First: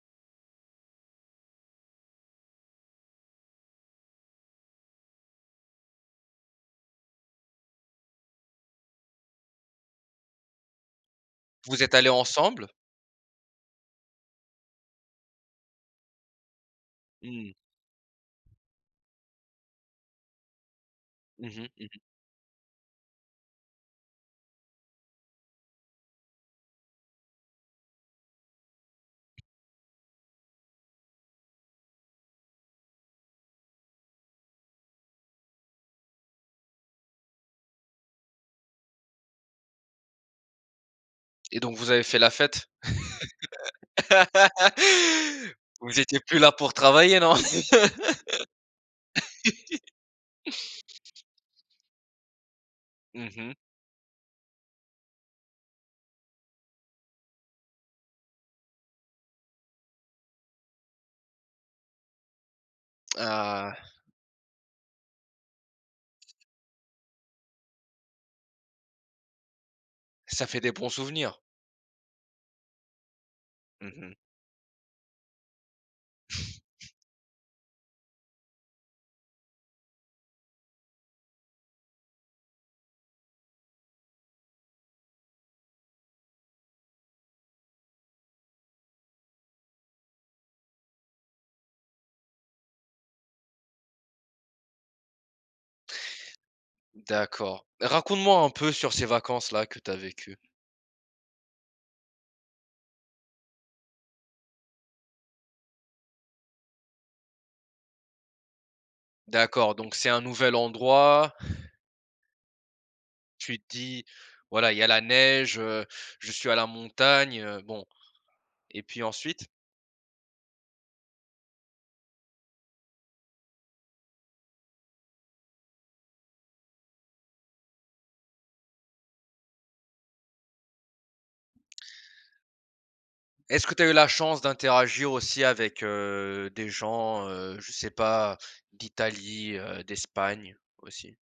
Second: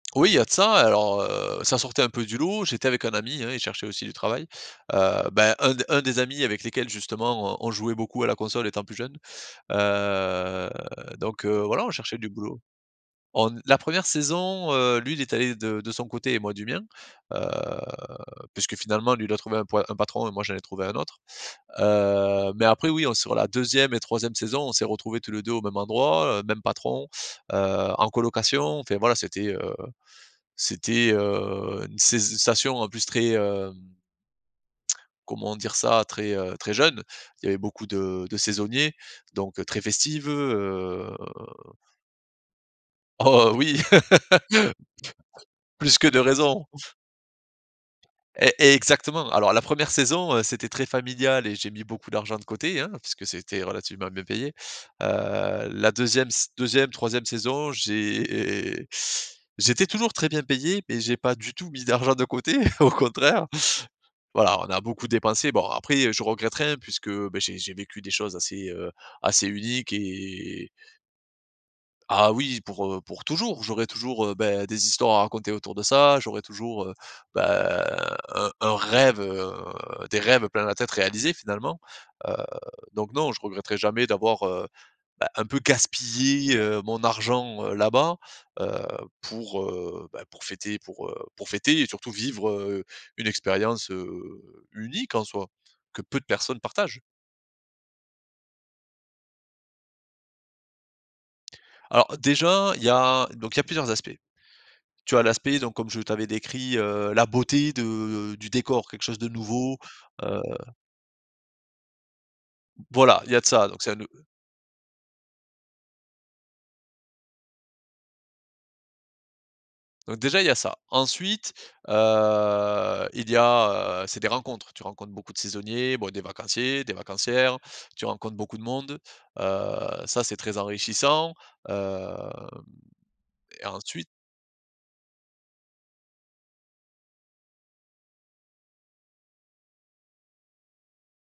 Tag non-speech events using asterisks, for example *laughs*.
Oui, il y a de ça. Alors, heu, ça sortait un peu du lot, j'étais avec un ami, hein, il cherchait aussi du travail, heu, beh, un des un des amis avec lesquels justement on on jouait beaucoup à la console étant plus jeunes, heu, donc heu, Vous voilà, on êtes allés cherchait du boulot. ensemble? On ne la 1re saison, heu, lui il était allé de de son côté et moi du mien, heu, Mmh. puisque finalement lui, il a trouvé un poi un patron et moi j'en ai trouvé un autre. Mmh mh, mmh mh. Heu, mais après, oui, on se sur la 2e et 3e saison, on s'est retrouvés tous les 2 au même endroit, heu, même patron, heu, en colocation, enfin voilà, c'était, heu, c'était, heu, une saiso une station en plus très, hem comment dire ça, très, heu, très jeune. Il y avait beaucoup de de saisonniers, donc heu, très festive, heu Et donc vous avez fait la fête? Oh oui! *laughs* *laughs* Plus Vous que de étiez plus là raison. pour travailler non? E exactement. Alors la 1re saison, heu, c'était très *laughs* familial et j'ai mis beaucoup d'argent de côté, hein, puisque Mmh mh. c'était relativement bien payé. Heu, la 2e ss 2e, 3e saison, j'é j'étais toujours très bien payé, mais j'ai pas du tout mis d'argent de côté, *chuckles* au contraire. Ah! Voilà, on a beaucoup dépensé. Bon après, heu, je regrette rien puisque, beh j'ai j'ai vécu des choses assez, heu, assez uniques Ça fait et des bons souvenirs. Ah oui! Pour, heu, pour toujours. J'aurai Mmh mh. toujours, heu, beh des histoires à raconter autour de ça, j'aurai toujours, *chuckles* heu, beh, un un rêve, heu des rêves plein la tête réalisés, finalement. Heu, donc non, je regretterai jamais d'avoir, heu, bah, un peu «gaspillé» heu, mon argent, heu, là-bas, heu, pour, heu, ben, pour fêter pour, heu, pour fêter et surtout vivre, heu, une expérience, heu, unique en soi que peu de personnes partagent. D'accord. Raconte-moi un peu sur ces vacances-là, que tu as vécues. Alors, déjà il y a donc il y a plusieurs aspects. Tu as l'aspect, donc comme je t'avais décrit, heu, la beauté de du décor, quelque chose de D'accord, nouveau, donc c'est un heu nouvel endroit Voilà, il y a de tu te ça, donc ça dis: nous «Voilà, il y a la neige, heu, je suis à la montagne, heu, bon». Et puis ensuite? Donc déjà il y a ça. Ensuite heu, il y a, heu c'est des rencontres, tu rencontres beaucoup de saisonniers, bon, des vacanciers, des vacancières, tu rencontres beaucoup de monde, heu, ça c'est très enrichissant, hem et Est-ce que tu as eu ensuite la chance d'interagir aussi avec, heu, des gens, heu, je sais pas, d'Italie, heu, d'Espagne, aussi?